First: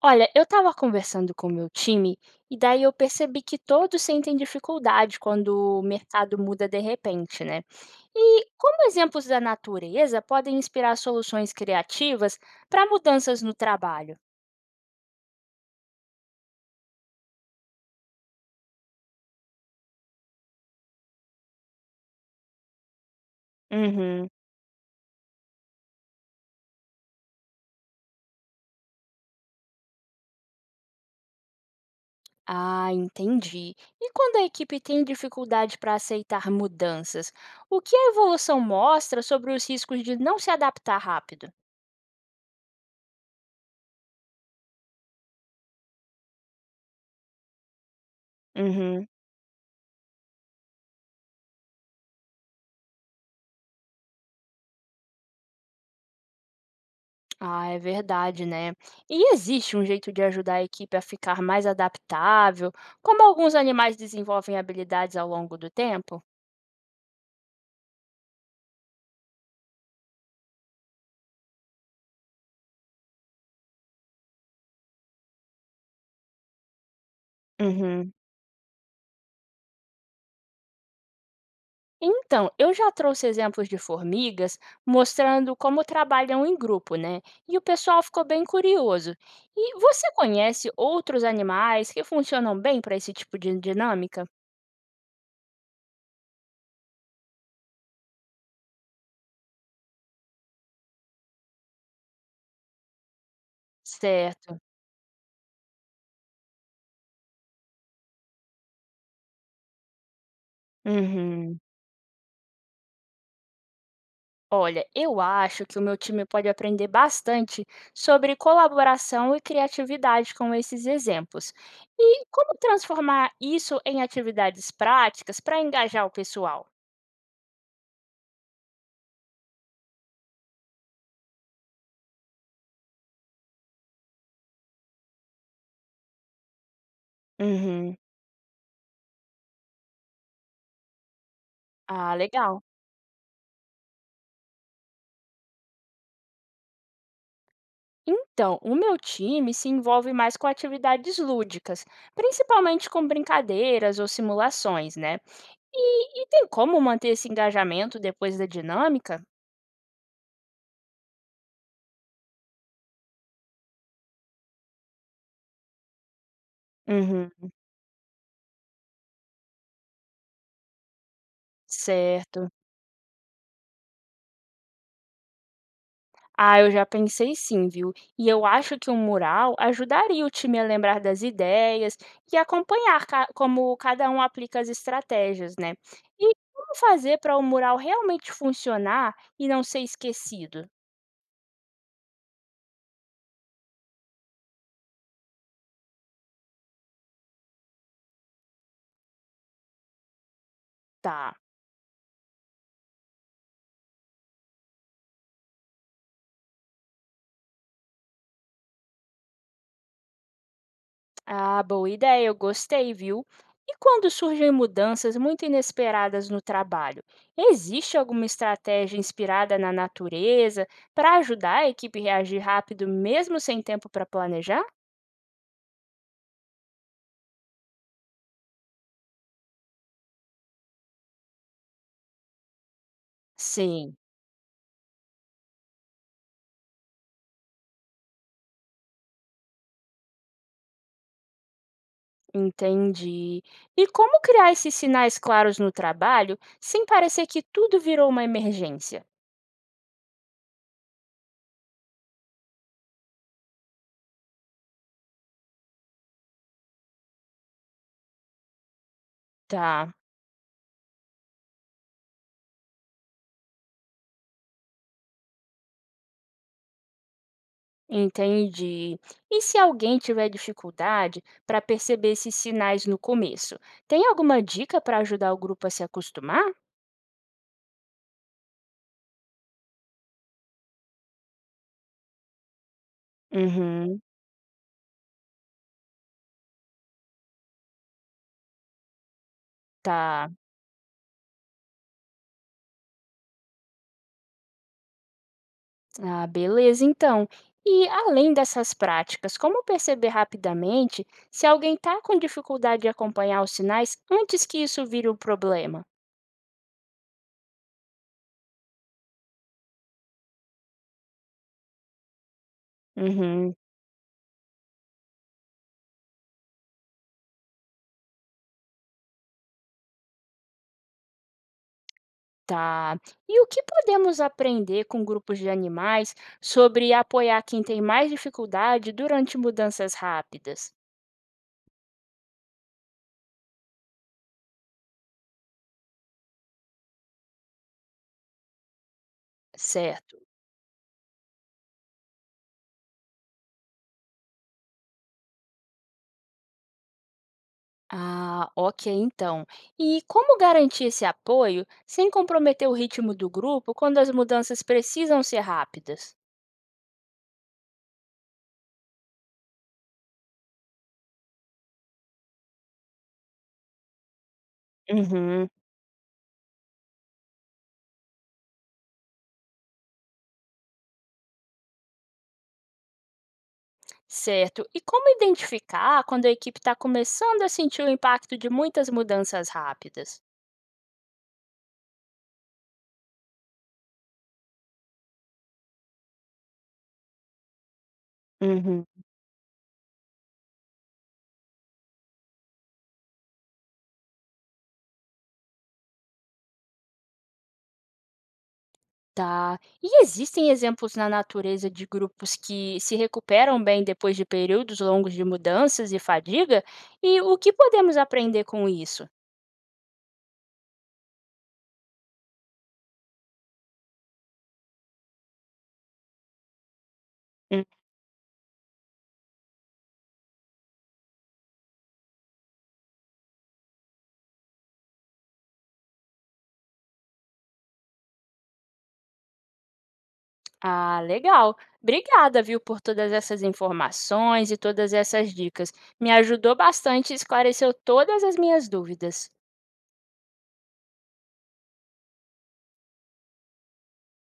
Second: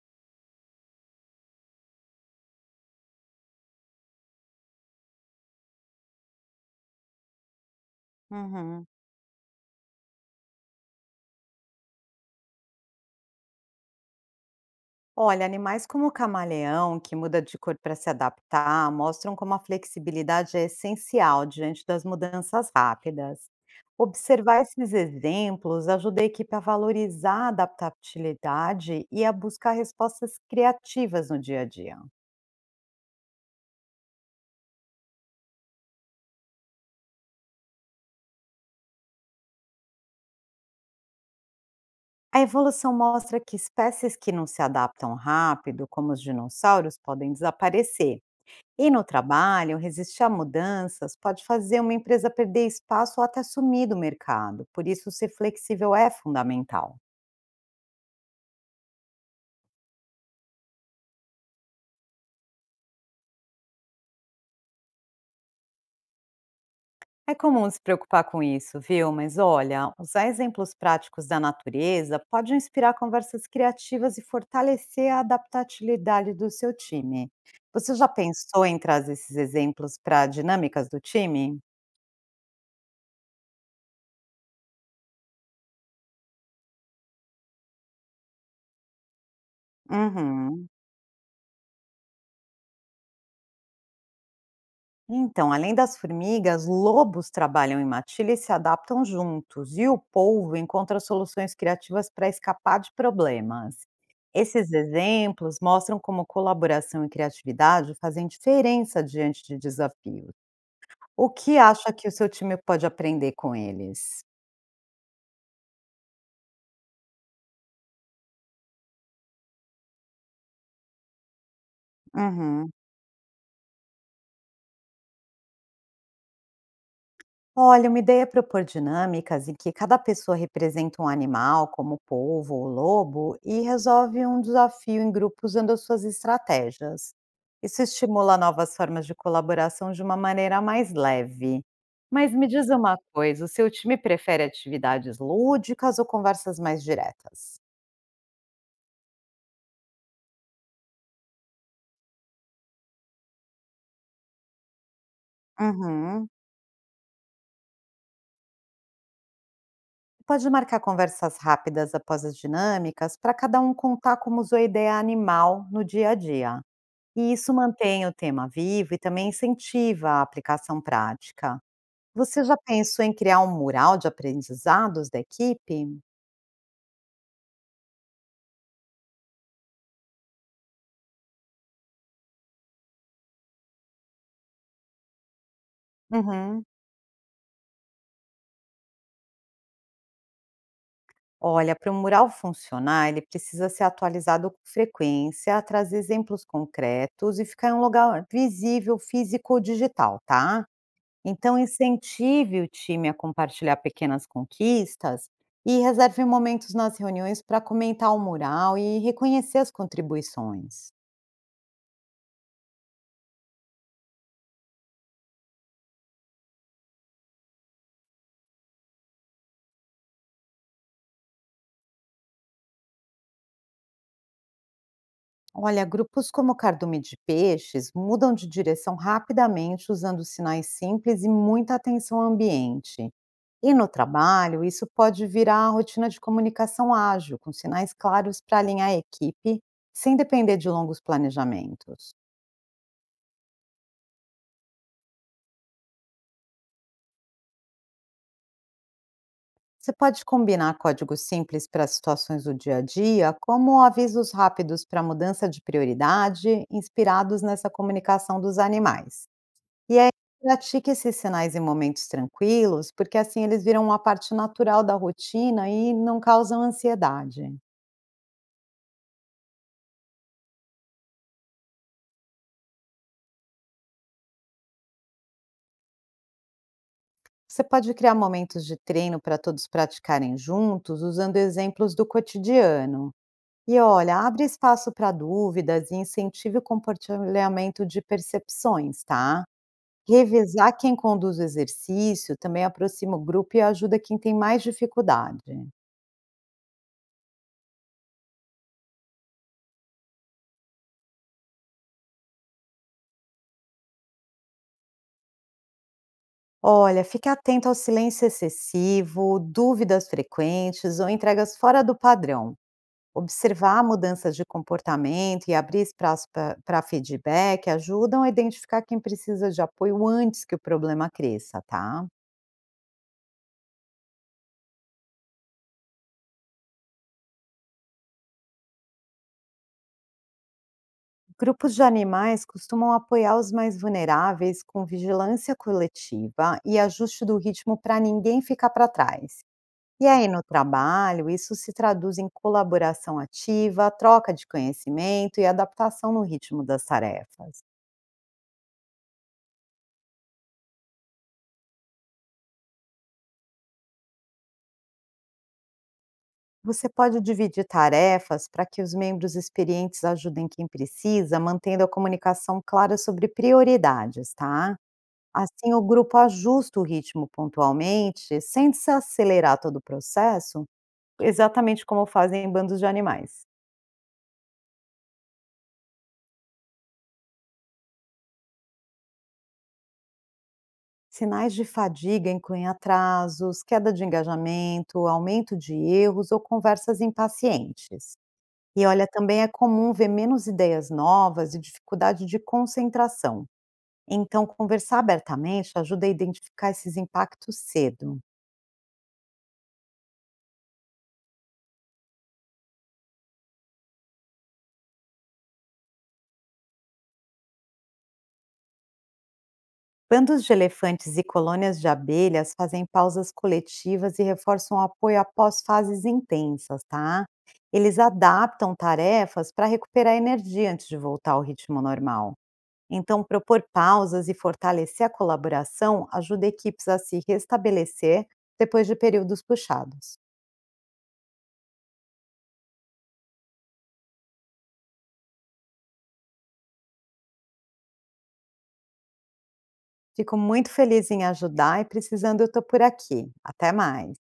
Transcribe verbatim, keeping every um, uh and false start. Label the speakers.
Speaker 1: Olha, eu estava conversando com o meu time e daí eu percebi que todos sentem dificuldade quando o mercado muda de repente, né? E como
Speaker 2: Uhum.
Speaker 1: exemplos da natureza podem inspirar soluções criativas para mudanças no trabalho?
Speaker 2: Olha, animais como o camaleão, que muda de cor para se adaptar, mostram como a flexibilidade é essencial diante das mudanças rápidas.
Speaker 1: Uhum.
Speaker 2: Observar esses exemplos ajuda a equipe a valorizar a adaptabilidade e a buscar respostas criativas no dia a dia.
Speaker 1: Ah, entendi. E quando a equipe tem dificuldade para aceitar mudanças, o que a evolução mostra sobre os riscos de não se adaptar rápido?
Speaker 2: A evolução mostra que espécies que não se adaptam rápido, como os dinossauros, podem desaparecer. E no
Speaker 1: Uhum.
Speaker 2: trabalho, resistir a mudanças pode fazer uma empresa perder espaço ou até sumir do mercado, por isso ser flexível é fundamental.
Speaker 1: Ah, é verdade, né? E existe um jeito de ajudar a equipe a ficar mais adaptável, como alguns animais desenvolvem habilidades ao longo do tempo?
Speaker 2: É comum se preocupar com isso, viu? Mas olha, usar exemplos práticos da natureza pode inspirar conversas criativas e fortalecer a adaptabilidade do seu time. Você já
Speaker 1: Uhum.
Speaker 2: pensou em trazer esses exemplos para dinâmicas do time?
Speaker 1: Então, eu já trouxe exemplos de formigas mostrando como trabalham em grupo, né? E o pessoal ficou bem curioso. E você
Speaker 2: Uhum.
Speaker 1: conhece outros animais que funcionam bem para esse tipo de dinâmica?
Speaker 2: Então, além das formigas, lobos trabalham em matilha e se adaptam juntos, e o polvo encontra soluções criativas para escapar de problemas.
Speaker 1: Certo.
Speaker 2: Esses exemplos mostram como colaboração e criatividade fazem diferença diante de desafios. O que
Speaker 1: Uhum.
Speaker 2: acha que o seu time pode aprender com eles?
Speaker 1: Olha, eu acho que o meu time pode aprender bastante sobre colaboração e criatividade com esses exemplos. E como
Speaker 2: Uhum.
Speaker 1: transformar isso em atividades práticas para engajar o pessoal?
Speaker 2: Olha, uma ideia é propor dinâmicas em que cada pessoa representa um animal, como o polvo ou o lobo, e resolve um desafio em grupo usando as suas estratégias. Isso
Speaker 1: Uhum.
Speaker 2: estimula novas formas de colaboração de uma maneira mais leve.
Speaker 1: Ah,
Speaker 2: Mas me
Speaker 1: legal.
Speaker 2: diz uma coisa, o seu time prefere atividades lúdicas ou conversas mais diretas?
Speaker 1: Então, o meu time se envolve mais com atividades lúdicas, principalmente com brincadeiras ou simulações, né? E, e
Speaker 2: Uhum.
Speaker 1: tem como manter esse engajamento depois da dinâmica?
Speaker 2: Pode marcar conversas rápidas após as dinâmicas para cada um contar como usou a ideia animal no dia a dia.
Speaker 1: Uhum.
Speaker 2: E isso mantém o tema vivo e também incentiva a aplicação prática. Você
Speaker 1: Certo.
Speaker 2: já pensou em criar um mural de aprendizados da equipe?
Speaker 1: Ah, eu já pensei sim, viu? E eu acho que um mural ajudaria o time a lembrar das ideias e acompanhar ca- como cada um aplica as estratégias, né? E
Speaker 2: Uhum.
Speaker 1: como fazer para o mural realmente funcionar e não ser esquecido?
Speaker 2: Olha, para o mural funcionar, ele precisa ser atualizado com frequência, trazer exemplos concretos e ficar em um lugar visível, físico ou digital, tá?
Speaker 1: Tá.
Speaker 2: Então, incentive o time a compartilhar pequenas conquistas e reserve momentos nas reuniões para comentar o mural e reconhecer as contribuições.
Speaker 1: Ah, boa ideia, eu gostei, viu? E quando surgem mudanças muito inesperadas no trabalho, existe alguma estratégia inspirada na natureza para ajudar a equipe a reagir rápido mesmo sem tempo para planejar?
Speaker 2: Olha, grupos como cardume de peixes mudam de direção rapidamente usando sinais simples e muita atenção ao ambiente. E no
Speaker 1: Sim.
Speaker 2: trabalho, isso pode virar a rotina de comunicação ágil, com sinais claros para alinhar a equipe, sem depender de longos planejamentos.
Speaker 1: Entendi. E como criar esses sinais claros no trabalho sem parecer que tudo virou uma emergência?
Speaker 2: Você pode combinar códigos simples para situações do dia a dia, como avisos rápidos para mudança de prioridade, inspirados nessa comunicação dos animais.
Speaker 1: Tá,
Speaker 2: E aí pratique esses sinais em momentos tranquilos, porque assim eles viram uma parte natural da rotina e não causam ansiedade.
Speaker 1: entendi. E se alguém tiver dificuldade para perceber esses sinais no começo, tem alguma dica para ajudar o grupo a se acostumar?
Speaker 2: Você pode criar momentos de treino para todos praticarem juntos, usando exemplos do cotidiano. E
Speaker 1: Uhum,
Speaker 2: olha, abre espaço para dúvidas e incentive o compartilhamento de percepções, tá?
Speaker 1: tá.
Speaker 2: Revisar quem conduz o exercício também aproxima o grupo e ajuda quem tem mais dificuldade.
Speaker 1: Ah, beleza, então. E além dessas práticas, como perceber rapidamente se alguém está com dificuldade de acompanhar os sinais antes que isso vire um problema?
Speaker 2: Olha, fique atento ao silêncio excessivo, dúvidas frequentes ou entregas fora do padrão.
Speaker 1: Uhum.
Speaker 2: Observar mudanças de comportamento e abrir espaço para feedback ajudam a identificar quem precisa de apoio antes que o problema cresça, tá?
Speaker 1: Tá. E o que podemos aprender com grupos de animais sobre apoiar quem tem mais dificuldade durante mudanças rápidas?
Speaker 2: Grupos de animais costumam apoiar os mais vulneráveis com vigilância coletiva e ajuste do ritmo para ninguém ficar para trás. E
Speaker 1: Certo.
Speaker 2: aí, no trabalho, isso se traduz em colaboração ativa, troca de conhecimento e adaptação no ritmo das tarefas.
Speaker 1: Ah, ok, então. E como garantir esse apoio sem comprometer o ritmo do grupo quando as mudanças precisam ser rápidas?
Speaker 2: Você pode dividir tarefas para que os membros experientes ajudem quem precisa, mantendo a comunicação clara sobre prioridades, tá?
Speaker 1: Uhum,
Speaker 2: Assim, o grupo ajusta o ritmo pontualmente, sem se acelerar todo o processo, exatamente como fazem bandos de animais.
Speaker 1: certo. E como identificar quando a equipe está começando a sentir o impacto de muitas mudanças rápidas?
Speaker 2: Sinais de fadiga incluem atrasos, queda de engajamento, aumento de erros ou conversas impacientes. E
Speaker 1: Uhum.
Speaker 2: olha, também é comum ver menos ideias novas e dificuldade de concentração. Então, conversar abertamente ajuda a identificar esses impactos cedo.
Speaker 1: Tá. E existem exemplos na natureza de grupos que se recuperam bem depois de períodos longos de mudanças e fadiga? E o que podemos aprender com isso?
Speaker 2: Bandos de elefantes e colônias de abelhas fazem pausas coletivas e reforçam o apoio após fases intensas, tá?
Speaker 1: Hum,
Speaker 2: Eles adaptam tarefas para recuperar energia antes de voltar ao ritmo normal. Então, propor pausas e fortalecer a colaboração ajuda equipes a se restabelecer depois de períodos puxados.
Speaker 1: Ah, legal. Obrigada, viu, por todas essas informações e todas essas dicas. Me ajudou bastante e esclareceu todas as minhas dúvidas.
Speaker 2: Fico muito feliz em ajudar e precisando, eu estou por aqui. Até mais.